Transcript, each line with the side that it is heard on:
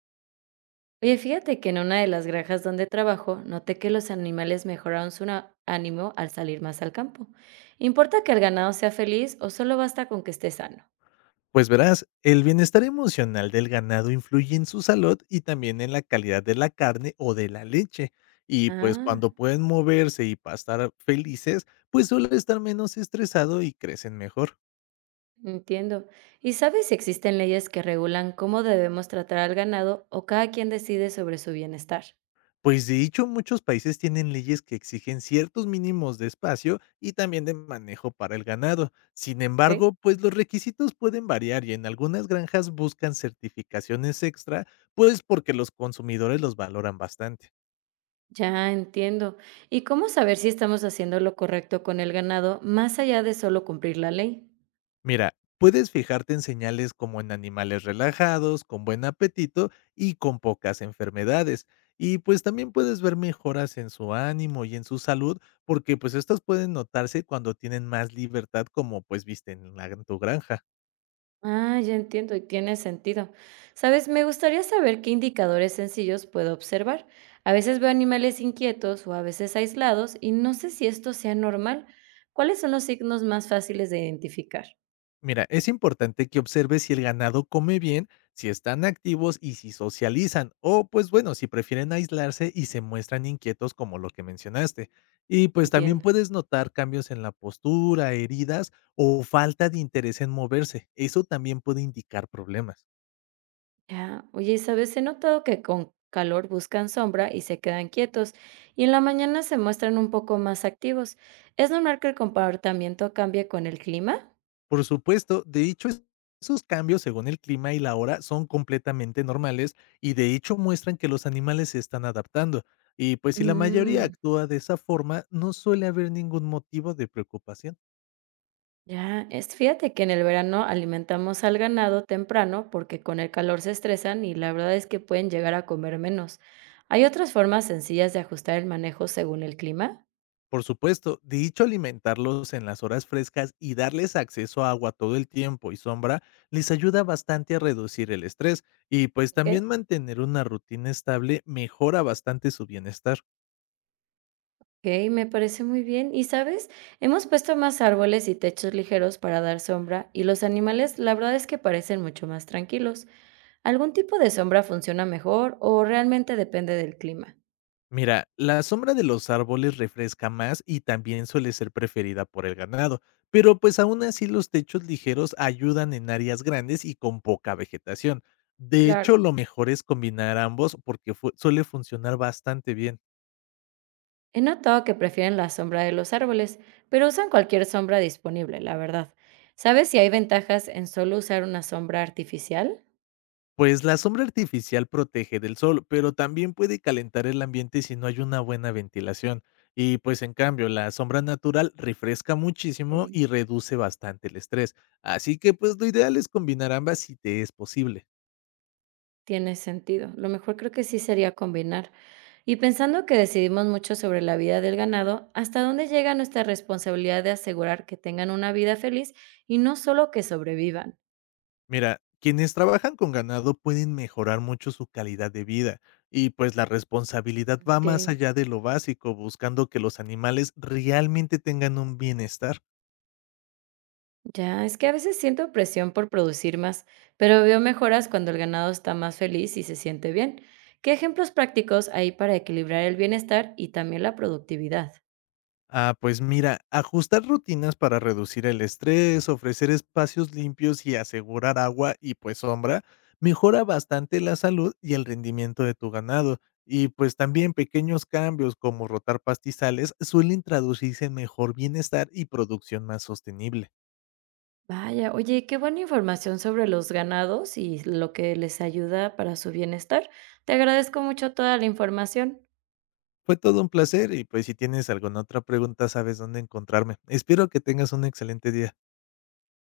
right: Oye, fíjate que en una de las granjas donde trabajo, noté que los animales mejoraron su ánimo al salir más al campo. ¿Importa que el ganado sea feliz o solo basta con que esté sano?
left: Pues verás, el bienestar emocional del ganado influye en su salud y también en la calidad de la carne o de la leche. Y pues
right: Ah,
left: cuando pueden moverse y pastar felices, pues suele estar menos estresado y crecen mejor.
right: entiendo. ¿Y sabes si existen leyes que regulan cómo debemos tratar al ganado o cada quien decide sobre su bienestar?
left: Pues de hecho, muchos países tienen leyes que exigen ciertos mínimos de espacio y también de manejo para el ganado. Sin
right: Ok.
left: embargo, pues los requisitos pueden variar y en algunas granjas buscan certificaciones extra, pues porque los consumidores los valoran bastante.
right: Ya entiendo. ¿Y cómo saber si estamos haciendo lo correcto con el ganado más allá de solo cumplir la ley?
left: Mira, puedes fijarte en señales como en animales relajados, con buen apetito y con pocas enfermedades. Y pues también puedes ver mejoras en su ánimo y en su salud, porque pues estas pueden notarse cuando tienen más libertad como pues visten en tu granja.
right: Ah, ya entiendo y tiene sentido. Sabes, me gustaría saber qué indicadores sencillos puedo observar. A veces veo animales inquietos o a veces aislados y no sé si esto sea normal. ¿Cuáles son los signos más fáciles de identificar?
left: Mira, es importante que observes si el ganado come bien, si están activos y si socializan, o pues bueno, si prefieren aislarse y se muestran inquietos como lo que mencionaste. Y pues también
right: Entiendo.
left: puedes notar cambios en la postura, heridas o falta de interés en moverse. Eso también puede indicar problemas.
right: Ya, oye, sabes, he notado que con calor buscan sombra y se quedan quietos y en la mañana se muestran un poco más activos. ¿Es normal que el comportamiento cambie con el clima?
left: Por supuesto, de hecho, esos cambios según el clima y la hora son completamente normales y de hecho muestran que los animales se están adaptando. Y pues si la mayoría
right: Mmm.
left: actúa de esa forma, no suele haber ningún motivo de preocupación.
right: Ya, es fíjate que en el verano alimentamos al ganado temprano porque con el calor se estresan y la verdad es que pueden llegar a comer menos. ¿Hay otras formas sencillas de ajustar el manejo según el clima?
left: Por supuesto, de hecho alimentarlos en las horas frescas y darles acceso a agua todo el tiempo y sombra les ayuda bastante a reducir el estrés y pues
right: Ok,
left: también mantener una rutina estable mejora bastante su bienestar.
right: ok, me parece muy bien. Y sabes, hemos puesto más árboles y techos ligeros para dar sombra y los animales, la verdad es que parecen mucho más tranquilos. ¿Algún tipo de sombra funciona mejor o realmente depende del clima?
left: Mira, la sombra de los árboles refresca más y también suele ser preferida por el ganado, pero pues aún así los techos ligeros ayudan en áreas grandes y con poca vegetación. De hecho,
right: Claro.
left: lo mejor es combinar ambos porque suele funcionar bastante bien.
right: He notado que prefieren la sombra de los árboles, pero usan cualquier sombra disponible, la verdad. ¿Sabes si hay ventajas en solo usar una sombra artificial?
left: Pues la sombra artificial protege del sol, pero también puede calentar el ambiente si no hay una buena ventilación. Y pues en cambio, la sombra natural refresca muchísimo
right: Ok.
left: y reduce bastante el estrés. Así que pues lo ideal es combinar ambas si te es posible.
right: Tiene sentido. Lo mejor creo que sí sería combinar. Y pensando que decidimos mucho sobre la vida del ganado, ¿hasta dónde llega nuestra responsabilidad de asegurar que tengan una vida feliz y no solo que sobrevivan?
left: Mira, quienes trabajan con ganado pueden mejorar mucho su calidad de vida y pues la responsabilidad va
right: Ok.
left: más allá de lo básico, buscando que los animales realmente tengan un bienestar.
right: Ya, es que a veces siento presión por producir más, pero veo mejoras cuando el ganado está más feliz y se siente bien. ¿Qué ejemplos prácticos hay para equilibrar el bienestar y también la productividad?
left: Ah, pues mira, ajustar rutinas para reducir el estrés, ofrecer espacios limpios y asegurar agua y pues sombra, mejora bastante la salud y el rendimiento de tu ganado. Y pues también pequeños cambios como rotar pastizales suelen traducirse en mejor bienestar y producción más sostenible.
right: Vaya, oye, qué buena información sobre los ganados y lo que les ayuda para su bienestar. Te agradezco mucho toda la información.
left: Fue todo un placer y pues si tienes alguna otra pregunta, sabes dónde encontrarme. Espero que tengas un excelente día.